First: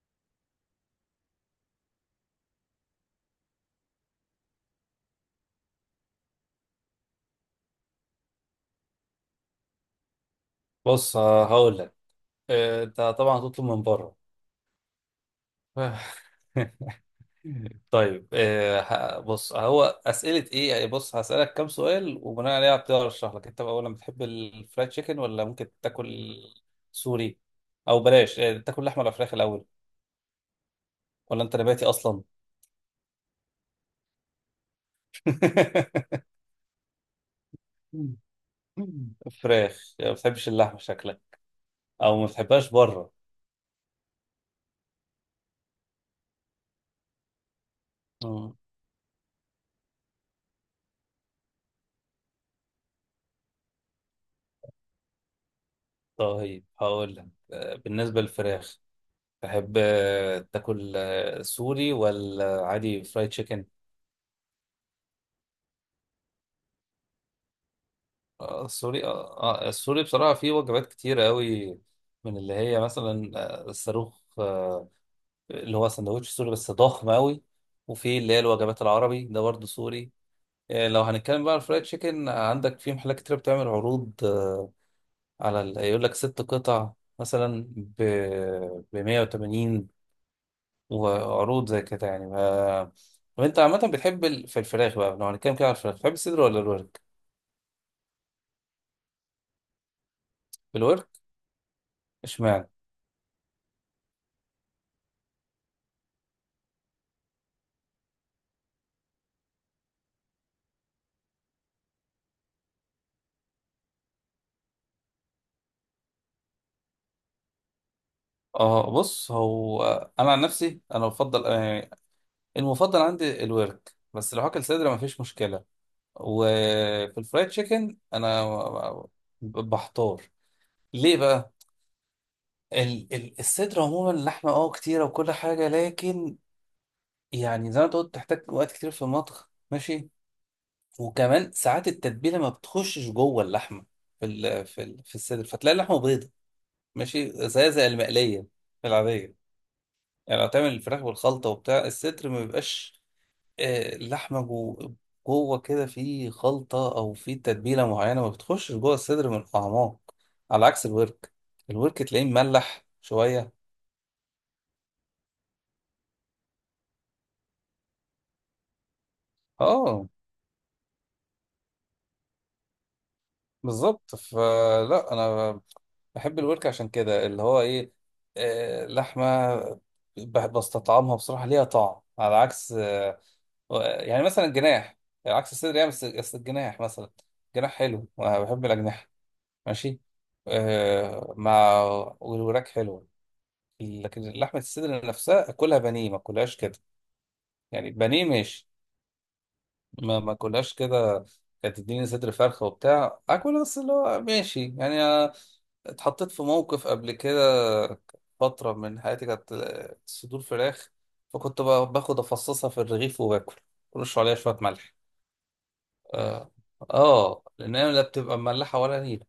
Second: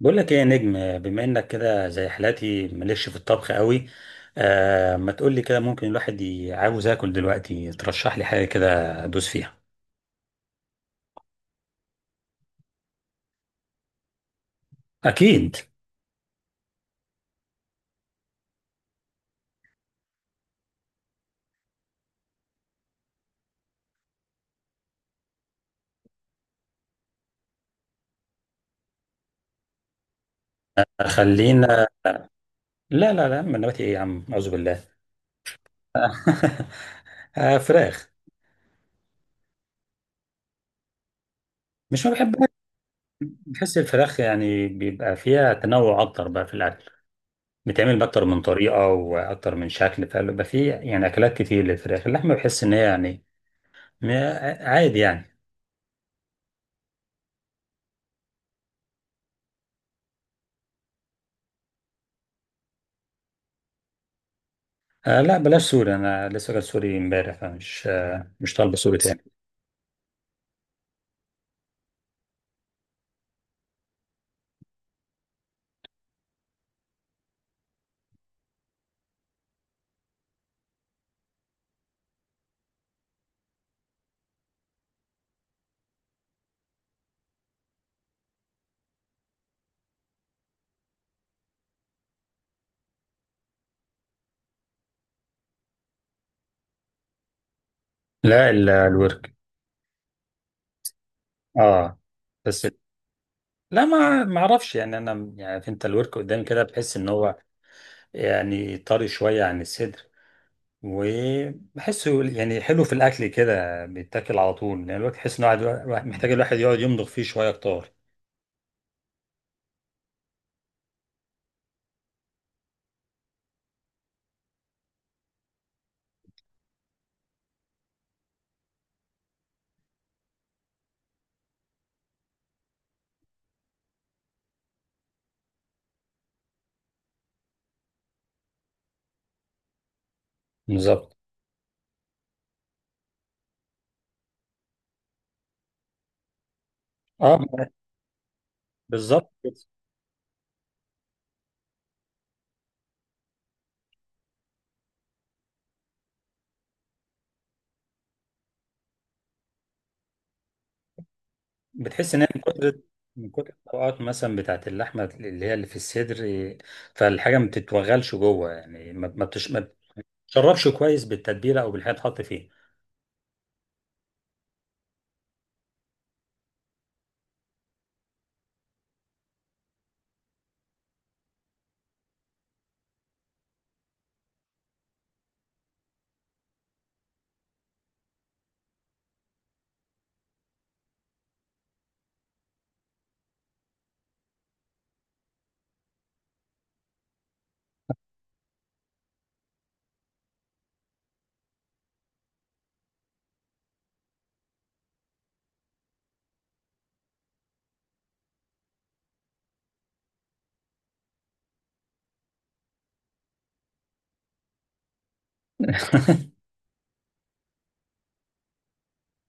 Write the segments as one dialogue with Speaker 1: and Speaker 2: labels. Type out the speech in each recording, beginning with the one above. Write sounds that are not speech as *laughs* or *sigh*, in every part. Speaker 1: بقول لك ايه يا نجم، بما انك كده زي حالاتي مالكش في الطبخ قوي. ما تقول لي كده، ممكن الواحد عاوز اكل دلوقتي، ترشح لي حاجه كده ادوس فيها.
Speaker 2: بص، هقول لك. انت طبعا هتطلب من بره.
Speaker 1: اكيد.
Speaker 2: *laughs* طيب، بص، هو اسئله ايه يعني. بص هسالك كام سؤال وبناء عليها هبتدي ارشح لك انت بقى. اولا، بتحب الفرايد تشيكن ولا ممكن تاكل سوري؟ او بلاش، تاكل لحمه ولا فراخ الاول، ولا انت نباتي
Speaker 1: خلينا.
Speaker 2: اصلا؟
Speaker 1: لا من نباتي ايه يا عم، اعوذ بالله.
Speaker 2: *laughs*
Speaker 1: *laughs* آه فراخ.
Speaker 2: فراخ. يعني ما بتحبش اللحمه شكلك،
Speaker 1: مش ما
Speaker 2: او ما
Speaker 1: بحبها.
Speaker 2: بتحبهاش بره؟
Speaker 1: بحس الفراخ يعني بيبقى فيها تنوع اكتر بقى في الاكل، بتعمل باكتر
Speaker 2: *laughs*
Speaker 1: من
Speaker 2: مم.
Speaker 1: طريقه واكتر من شكل، فبيبقى فيه يعني اكلات كتير للفراخ. اللحمه بحس ان هي يعني م- عادي يعني.
Speaker 2: طيب، هقول لك. بالنسبه للفراخ، تحب تاكل سوري ولا عادي فرايد تشيكن؟
Speaker 1: لا بلاش سوري، انا لسه جاي سوري امبارح، فمش مش طالبه سوري
Speaker 2: السوري.
Speaker 1: تاني.
Speaker 2: السوري بصراحة فيه وجبات كتير قوي، من اللي هي مثلا الصاروخ، اللي هو سندوتش سوري بس ضخم قوي. وفي اللي هي الوجبات العربي ده برضه سوري. لو هنتكلم بقى على الفرايد تشيكن، عندك في محلات كتير بتعمل عروض، على يقول لك ست قطع مثلا ب 180، وعروض زي كده يعني ما. طب انت عامة بتحب في الفراخ بقى، لو هنتكلم كده على الفراخ، بتحب الصدر ولا الورك؟
Speaker 1: لا الورك.
Speaker 2: الورك.
Speaker 1: اه. بس
Speaker 2: اشمعنى؟
Speaker 1: لا، ما اعرفش يعني، انا يعني عارف انت الورك قدامي كده بحس ان هو يعني طري شويه عن الصدر، وبحسه يعني حلو في الاكل كده، بيتاكل على طول، لان يعني الورك تحس ان الواحد محتاج الواحد يقعد يمضغ فيه شويه اكتر.
Speaker 2: اه، بص، هو انا عن نفسي انا بفضل، يعني المفضل عندي الورك، بس لو هاكل صدر مفيش مشكلة. وفي الفرايد تشيكن انا بحتار. ليه بقى؟ الصدر عموما لحمة، اه، كتيرة وكل حاجة، لكن يعني زي ما انت قلت تحتاج وقت كتير في المطبخ، ماشي.
Speaker 1: بالظبط.
Speaker 2: وكمان ساعات التتبيله ما بتخشش جوه اللحمه في الصدر، فتلاقي اللحمه بيضه، ماشي،
Speaker 1: اه.
Speaker 2: زي المقليه، في
Speaker 1: بالظبط.
Speaker 2: العاديه. يعني لو تعمل الفراخ بالخلطه وبتاع، الصدر ما بيبقاش اللحمه جوه كده في خلطه او في تتبيله معينه، ما بتخشش جوه الصدر من الاعماق، على عكس الورك. الورك
Speaker 1: بتحس ان
Speaker 2: تلاقيه
Speaker 1: هي من كتر،
Speaker 2: مملح
Speaker 1: من
Speaker 2: شويه.
Speaker 1: كتر الطبقات مثلا بتاعت اللحمه، اللي هي اللي في الصدر إيه، فالحاجه ما بتتوغلش جوه، يعني ما
Speaker 2: اه،
Speaker 1: بتشربش كويس بالتتبيله او بالحاجه تحط فيه.
Speaker 2: بالظبط. فلا، انا بحب الورك عشان كده اللي هو ايه، لحمه بستطعمها بصراحه، ليها طعم، على عكس يعني مثلا الجناح، عكس الصدر يعني. بس الجناح مثلا، جناح حلو وانا بحب الاجنحه، ماشي، مع، والوراك حلوه. لكن لحمه الصدر نفسها اكلها بانيه، ما اكلهاش كده. يعني بانيه ماشي، ما كلهاش كده. كانت تديني صدر فرخة وبتاع اكل، بس اللي هو ماشي يعني. اتحطيت في موقف قبل كده، فترة من حياتي كانت صدور فراخ. فكنت باخد افصصها في الرغيف وباكل، ورش عليها شوية ملح، اه. لان هي لا بتبقى مملحة ولا نيلة،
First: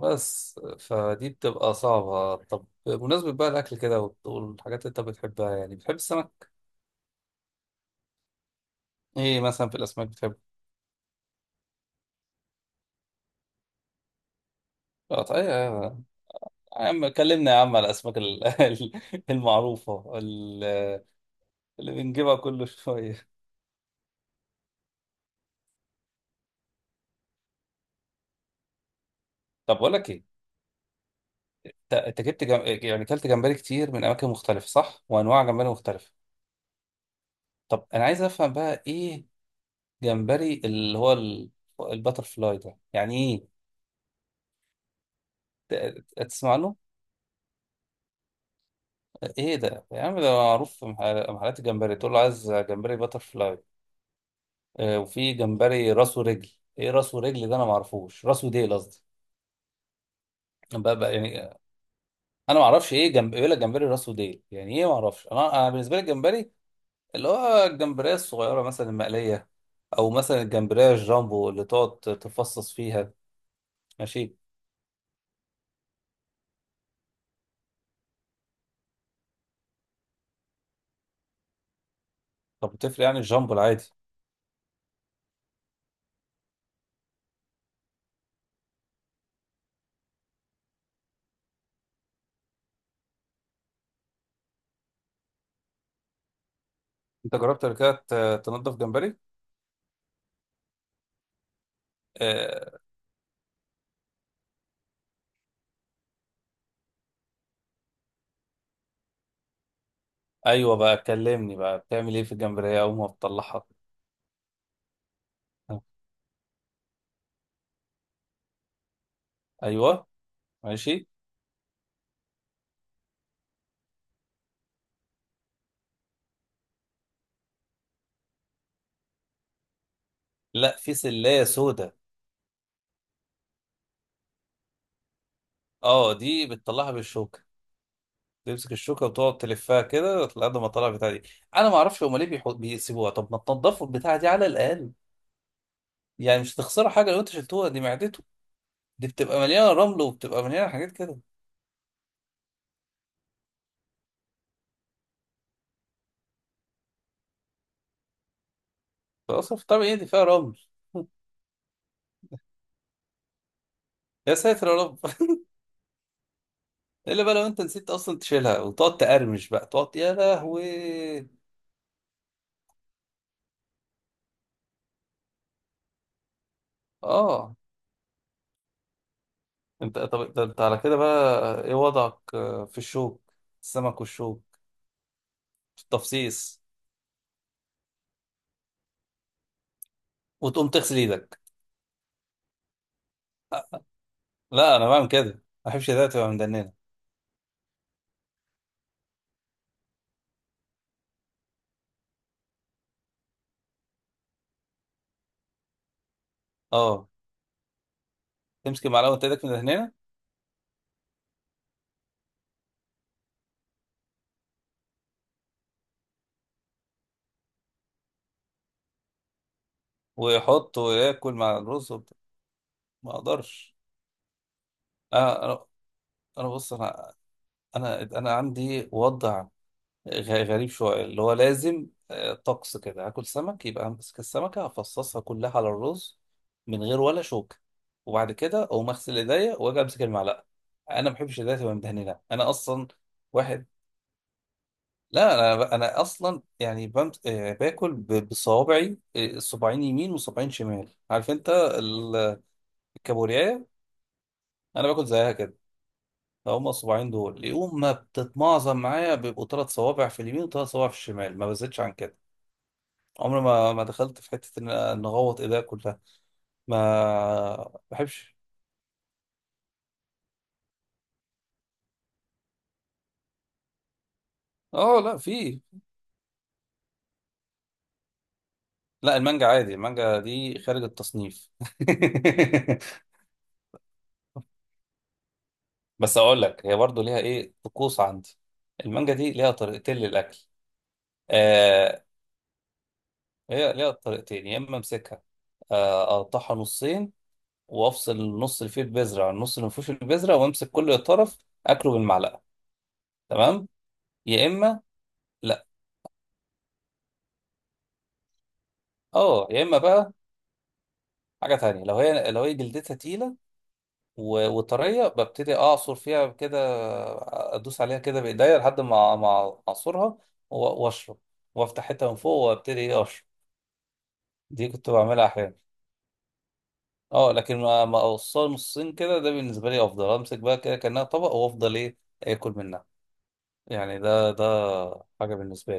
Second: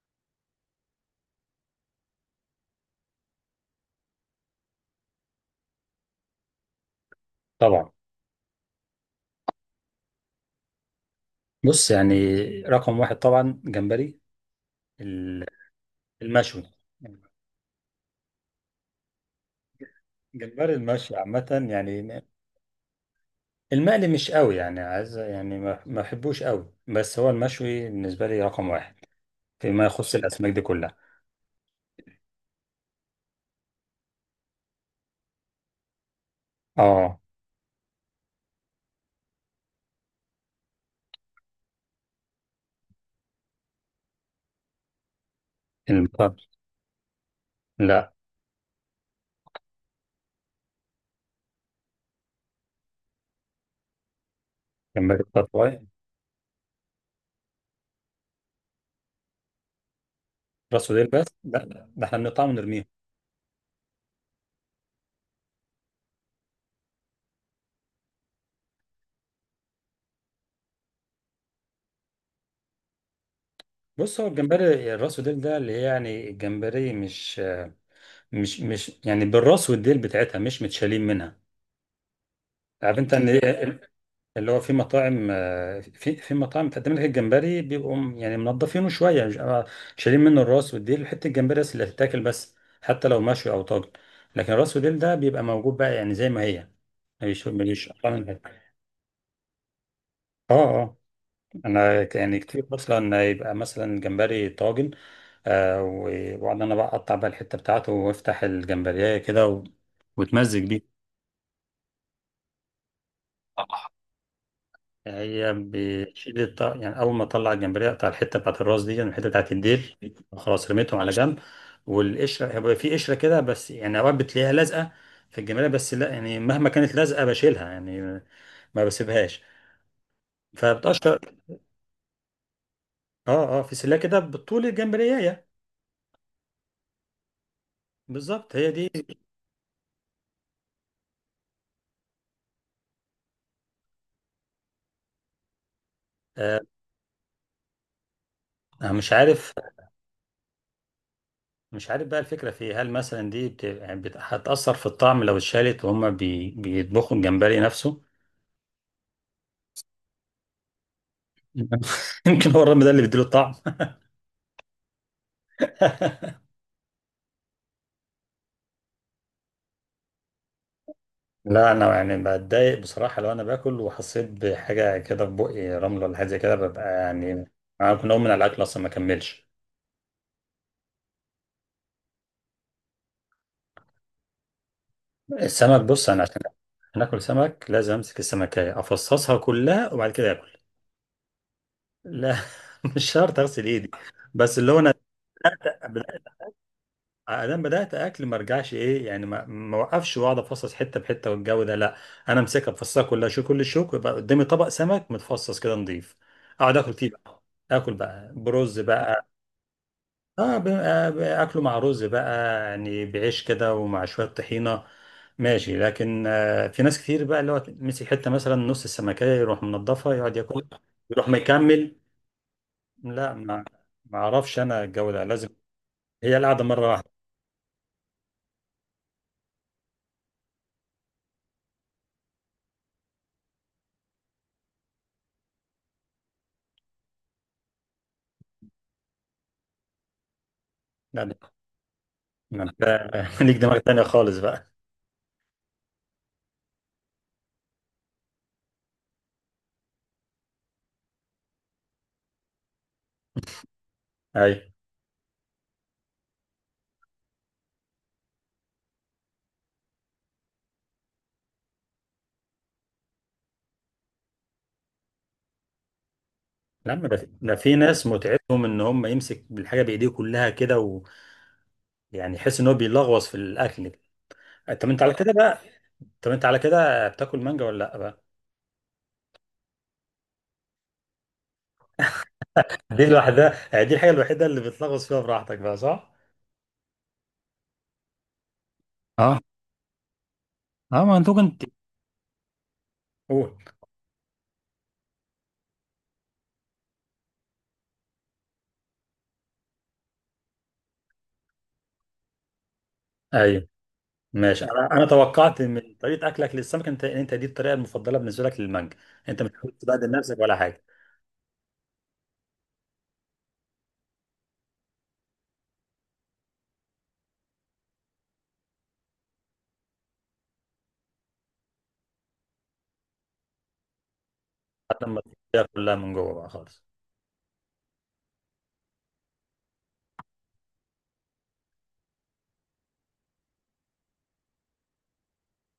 Speaker 2: بس فدي بتبقى صعبة. طب بمناسبة بقى الأكل كده والحاجات اللي أنت بتحبها، يعني بتحب السمك؟
Speaker 1: طبعا.
Speaker 2: إيه مثلا في الأسماك بتحب؟
Speaker 1: بص يعني، رقم واحد طبعا جمبري،
Speaker 2: طيب.
Speaker 1: ال- المشوي.
Speaker 2: يا عم كلمنا يا عم على الاسماك *laughs* المعروفه،
Speaker 1: جمبري المشوي عامه
Speaker 2: اللي
Speaker 1: يعني،
Speaker 2: بنجيبها كل شويه.
Speaker 1: المقلي مش قوي يعني، عايز يعني ما بحبوش قوي، بس هو المشوي بالنسبه لي رقم واحد
Speaker 2: طب
Speaker 1: فيما
Speaker 2: بقول لك
Speaker 1: يخص
Speaker 2: ايه،
Speaker 1: الاسماك دي كلها.
Speaker 2: انت جبت يعني كلت جمبري كتير من اماكن مختلفه، صح؟ وانواع جمبري مختلفه.
Speaker 1: اه.
Speaker 2: طب انا عايز افهم بقى، ايه جمبري اللي هو الباتر فلاي ده يعني ايه؟
Speaker 1: المطر.
Speaker 2: تسمع له؟
Speaker 1: لا.
Speaker 2: ايه ده يا عم؟ ده معروف في محلات الجمبري، تقول له عايز جمبري باتر فلاي.
Speaker 1: جمبري
Speaker 2: وفي
Speaker 1: التطوي.
Speaker 2: جمبري راس ورجل. ايه راس ورجل ده؟ انا ما اعرفوش. راس وديل قصدي،
Speaker 1: راس
Speaker 2: بقى
Speaker 1: وديل،
Speaker 2: بقى
Speaker 1: بس
Speaker 2: يعني.
Speaker 1: ده، ده احنا بنقطعه
Speaker 2: انا ما
Speaker 1: ونرميه.
Speaker 2: اعرفش، ايه جنب يقول لك جمبري راسه ديل يعني ايه؟ ما اعرفش. انا بالنسبه لي الجمبري اللي هو الجمبريه الصغيره مثلا المقليه، او مثلا الجمبريه الجامبو اللي تقعد تفصص فيها.
Speaker 1: بص، هو
Speaker 2: ماشي.
Speaker 1: الجمبري الراس وديل ده اللي هي يعني الجمبري مش يعني بالراس والديل بتاعتها مش متشالين منها.
Speaker 2: طب
Speaker 1: عارف
Speaker 2: بتفرق
Speaker 1: انت
Speaker 2: يعني
Speaker 1: ان
Speaker 2: الجامبو
Speaker 1: إيه،
Speaker 2: العادي.
Speaker 1: اللي هو في مطاعم، في في مطاعم بتقدم لك الجمبري بيبقوا يعني منضفينه شويه، مش شايلين منه الراس والديل، حته الجمبري بس اللي هتتاكل بس، حتى لو مشوي او طاجن. لكن الراس والديل ده بيبقى موجود بقى، يعني زي ما هي،
Speaker 2: انت
Speaker 1: مش
Speaker 2: جربت قبل
Speaker 1: مش
Speaker 2: كده
Speaker 1: قطع منها.
Speaker 2: تنضف جمبري؟
Speaker 1: اه. آه. انا يعني كتير
Speaker 2: آه
Speaker 1: مثلا يبقى مثلا جمبري طاجن، واقعد انا بقى اقطع بقى الحته بتاعته وافتح الجمبريه كده واتمزج
Speaker 2: ايوه بقى.
Speaker 1: بيه.
Speaker 2: كلمني بقى، بتعمل ايه في الجمبريه اول ما بتطلعها؟
Speaker 1: هي
Speaker 2: آه،
Speaker 1: بتشيل يعني اول ما اطلع الجمبريه اقطع الحته بتاعت الراس دي، يعني الحته بتاعت الديل،
Speaker 2: ايوه.
Speaker 1: خلاص رميتهم
Speaker 2: ماشي.
Speaker 1: على جنب. والقشره هيبقى في قشره كده، بس يعني اوقات بتلاقيها لازقه في الجمبريه، بس لا يعني مهما كانت لازقه بشيلها يعني، ما بسيبهاش،
Speaker 2: لا، في
Speaker 1: فبتقشر.
Speaker 2: سلايه سودا.
Speaker 1: اه اه، في سلة كده بطول الجمبريه.
Speaker 2: اه، دي بتطلعها بالشوكه.
Speaker 1: بالظبط، هي
Speaker 2: تمسك
Speaker 1: دي.
Speaker 2: الشوكه وتقعد تلفها كده لحد ما تطلع البتاع دي. انا ما اعرفش هما ليه بيسيبوها، طب ما تنضفوا البتاع دي على الاقل، يعني مش
Speaker 1: آه،
Speaker 2: هتخسروا حاجه لو انت شلتوها، دي معدته.
Speaker 1: أنا
Speaker 2: دي
Speaker 1: مش
Speaker 2: بتبقى
Speaker 1: عارف.
Speaker 2: مليانه رمل وبتبقى مليانه حاجات كده،
Speaker 1: مش عارف بقى الفكرة في إيه، هل مثلا دي بت... يعني بت... هتأثر في الطعم لو اتشالت وهما بي... بيطبخوا الجمبري نفسه.
Speaker 2: فاصلا في طبيعي دي فيها رمل. *laughs*
Speaker 1: *laughs* يمكن هو الرمل ده اللي بيديله الطعم.
Speaker 2: يا ساتر يا رب.
Speaker 1: *laughs*
Speaker 2: *laughs* الا بقى لو انت نسيت اصلا تشيلها وتقعد تقرمش بقى، تقعد يا لهوي.
Speaker 1: لا أنا يعني بتضايق بصراحة، لو أنا باكل وحسيت بحاجة كده في بقي رمل ولا حاجة زي كده، ببقى يعني
Speaker 2: اه.
Speaker 1: أنا ممكن أقوم من على الأكل أصلا ما أكملش.
Speaker 2: انت، طب ده انت على كده بقى، ايه وضعك في الشوك، السمك والشوك،
Speaker 1: السمك.
Speaker 2: في
Speaker 1: بص أنا عشان
Speaker 2: التفصيص؟
Speaker 1: هناكل سمك لازم أمسك السمكية أفصصها كلها وبعد كده آكل.
Speaker 2: وتقوم تغسل ايدك؟
Speaker 1: لا. *laughs* مش شرط أغسل إيدي، بس اللي
Speaker 2: لا،
Speaker 1: هو
Speaker 2: انا
Speaker 1: أنا،
Speaker 2: بعمل كده، ما بحبش ايدي تبقى مدننه.
Speaker 1: انا بدات اكل ما ارجعش ايه يعني، ما اوقفش واقعد افصص حته بحته والجو ده، لا. انا امسكها افصصها كلها، شو كل الشوك، يبقى قدامي طبق سمك متفصص كده نضيف، اقعد اكل
Speaker 2: اه.
Speaker 1: فيه بقى. اكل بقى برز
Speaker 2: تمسك معلقه
Speaker 1: بقى.
Speaker 2: وتدك من هنا،
Speaker 1: اه اكله مع رز بقى، يعني بعيش كده ومع شويه طحينه، ماشي. لكن في ناس كتير بقى اللي هو مسك حته مثلا نص السمكيه يروح منضفها يقعد ياكل،
Speaker 2: ويحط
Speaker 1: يروح
Speaker 2: وياكل مع الرز
Speaker 1: مكمل.
Speaker 2: وبتاع. ما
Speaker 1: لا ما
Speaker 2: اقدرش.
Speaker 1: ما اعرفش انا، الجو ده
Speaker 2: انا
Speaker 1: لازم
Speaker 2: انا
Speaker 1: هي
Speaker 2: أنا
Speaker 1: القعده
Speaker 2: بص،
Speaker 1: مره
Speaker 2: انا عندي وضع غريب شويه، اللي هو لازم طقس كده، هاكل سمك يبقى همسك السمكه افصصها كلها على الرز، من غير ولا شوكه، وبعد كده اقوم اغسل ايديا واجي امسك المعلقه. انا ما بحبش
Speaker 1: واحده.
Speaker 2: ايديا تبقى مدهنه انا
Speaker 1: ما انت
Speaker 2: اصلا.
Speaker 1: *laughs* ليك
Speaker 2: واحد.
Speaker 1: دماغ تانية خالص بقى.
Speaker 2: لا، انا اصلا يعني باكل بصوابعي، صباعين يمين وصباعين شمال، عارف انت؟ كابورياية.
Speaker 1: ايوه.
Speaker 2: انا باكل زيها كده. هما الصباعين دول يقوم ما بتتمعظم معايا، بيبقوا ثلاث صوابع في اليمين وثلاث صوابع في الشمال، ما بزيدش عن كده. عمري ما دخلت في حته ان اغوط ايديا كلها،
Speaker 1: لا ما ده في، ده
Speaker 2: ما
Speaker 1: في ناس
Speaker 2: بحبش.
Speaker 1: متعتهم ان هم يمسك بالحاجه بايديه كلها كده، ويعني يحس ان هو بيلغوص في الاكل. طب
Speaker 2: اه،
Speaker 1: انت على
Speaker 2: لا،
Speaker 1: كده بقى،
Speaker 2: في.
Speaker 1: طب انت على كده بتاكل مانجا ولا لا بقى؟
Speaker 2: لا، المانجا عادي، المانجا دي خارج التصنيف.
Speaker 1: دي *laughs* الوحده، يعني دي الحاجه الوحيده اللي بتلغوص فيها براحتك بقى،
Speaker 2: *laughs*
Speaker 1: صح؟
Speaker 2: بس اقول لك، هي برضو ليها ايه طقوس عندي. المانجا دي
Speaker 1: اه
Speaker 2: ليها طريقتين للاكل.
Speaker 1: اه، ما انت كنت،
Speaker 2: آه
Speaker 1: قول.
Speaker 2: هي ليها طريقتين. يا اما امسكها، اقطعها نصين، وافصل النص اللي فيه البذره عن النص اللي ما فيهوش البذره، وامسك كل طرف اكله بالمعلقه،
Speaker 1: ايوه،
Speaker 2: تمام. يا
Speaker 1: ماشي.
Speaker 2: اما،
Speaker 1: انا انا توقعت
Speaker 2: لا،
Speaker 1: من طريقه اكلك للسمك انت، انت دي الطريقه المفضله بالنسبه لك للمانجا. انت
Speaker 2: اه،
Speaker 1: مش
Speaker 2: يا
Speaker 1: حابب
Speaker 2: اما
Speaker 1: تبهدل
Speaker 2: بقى
Speaker 1: نفسك ولا حاجه،
Speaker 2: حاجه تانية، لو هي جلدتها تقيله وطريه، ببتدي اعصر فيها كده، ادوس عليها كده بايديا لحد ما اعصرها، و- واشرب، وافتح حته من فوق وابتدي ايه اشرب. دي كنت
Speaker 1: حتى لما
Speaker 2: بعملها احيانا.
Speaker 1: تاكلها كلها من جوه بقى خالص.
Speaker 2: اه، لكن ما اوصلها نصين كده، ده بالنسبه لي افضل. امسك بقى كده كانها طبق وافضل ايه اكل منها. يعني ده حاجه بالنسبه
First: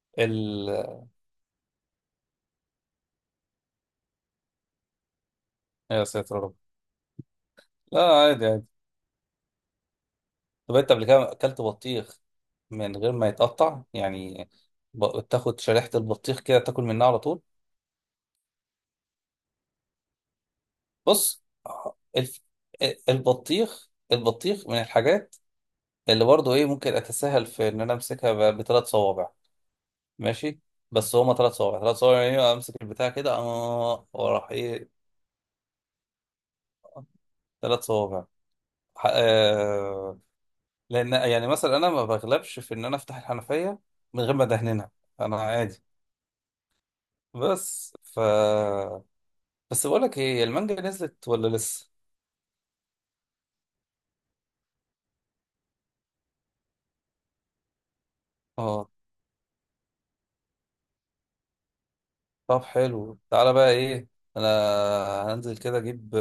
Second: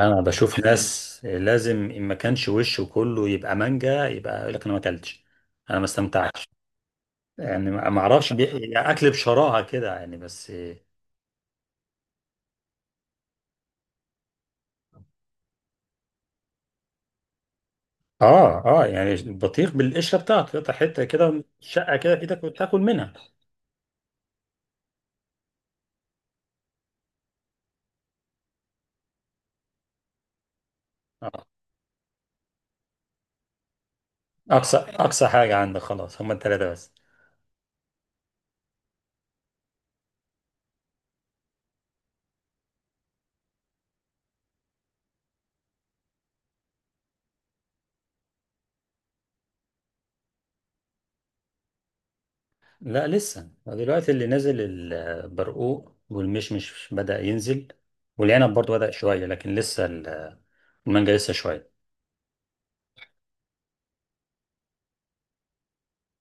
Speaker 1: انا بشوف ناس لازم ان ما كانش وشه كله يبقى مانجا يبقى يقول لك انا ما اكلتش، انا ما
Speaker 2: أيوة، يا ساتر يا
Speaker 1: استمتعتش.
Speaker 2: رب.
Speaker 1: يعني ما
Speaker 2: لا،
Speaker 1: ما اعرفش
Speaker 2: عادي عادي.
Speaker 1: يعني اكل بشراهه كده يعني، بس.
Speaker 2: طب انت قبل كده اكلت بطيخ من غير ما يتقطع يعني، تاخد شريحة البطيخ كده تاكل منها على طول؟
Speaker 1: اه اه، يعني البطيخ بالقشره بتاعته، تقطع حته كده
Speaker 2: بص،
Speaker 1: شقه كده في
Speaker 2: الف...
Speaker 1: ايدك وتاكل منها.
Speaker 2: البطيخ من الحاجات اللي برضه ايه ممكن اتساهل في ان انا امسكها بثلاث صوابع. ماشي. بس هما
Speaker 1: آه.
Speaker 2: ثلاث صوابع ثلاث صوابع يعني، امسك البتاع كده اه وراح
Speaker 1: اقصى
Speaker 2: ايه،
Speaker 1: اقصى حاجه عندك خلاص هما الثلاثه بس؟
Speaker 2: ثلاث صوابع. ح- آه... لان يعني مثلا انا ما بغلبش في ان انا افتح الحنفية من غير ما ادهنها، انا عادي. بس بس بقول لك ايه، المانجا نزلت ولا لسه؟
Speaker 1: لا لسه دلوقتي اللي نازل البرقوق والمشمش بدأ ينزل، والعنب برضو
Speaker 2: اه.
Speaker 1: بدأ شويه، لكن لسه المانجا لسه شويه.
Speaker 2: طب حلو، تعالى بقى ايه، انا هنزل كده اجيب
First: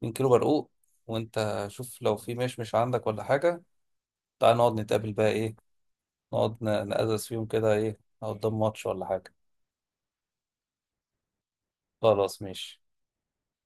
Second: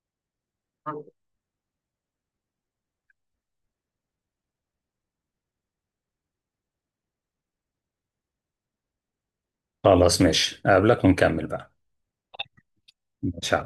Speaker 2: 2 كيلو برقوق، وانت شوف لو في مشمش عندك ولا حاجه. تعالى نقعد نتقابل بقى ايه، نقعد نقزز فيهم كده، ايه، نقعد قدام ماتش ولا حاجه.
Speaker 1: خلاص ماشي، اقابلك ونكمل بقى.
Speaker 2: خلاص ماشي.
Speaker 1: ماشي.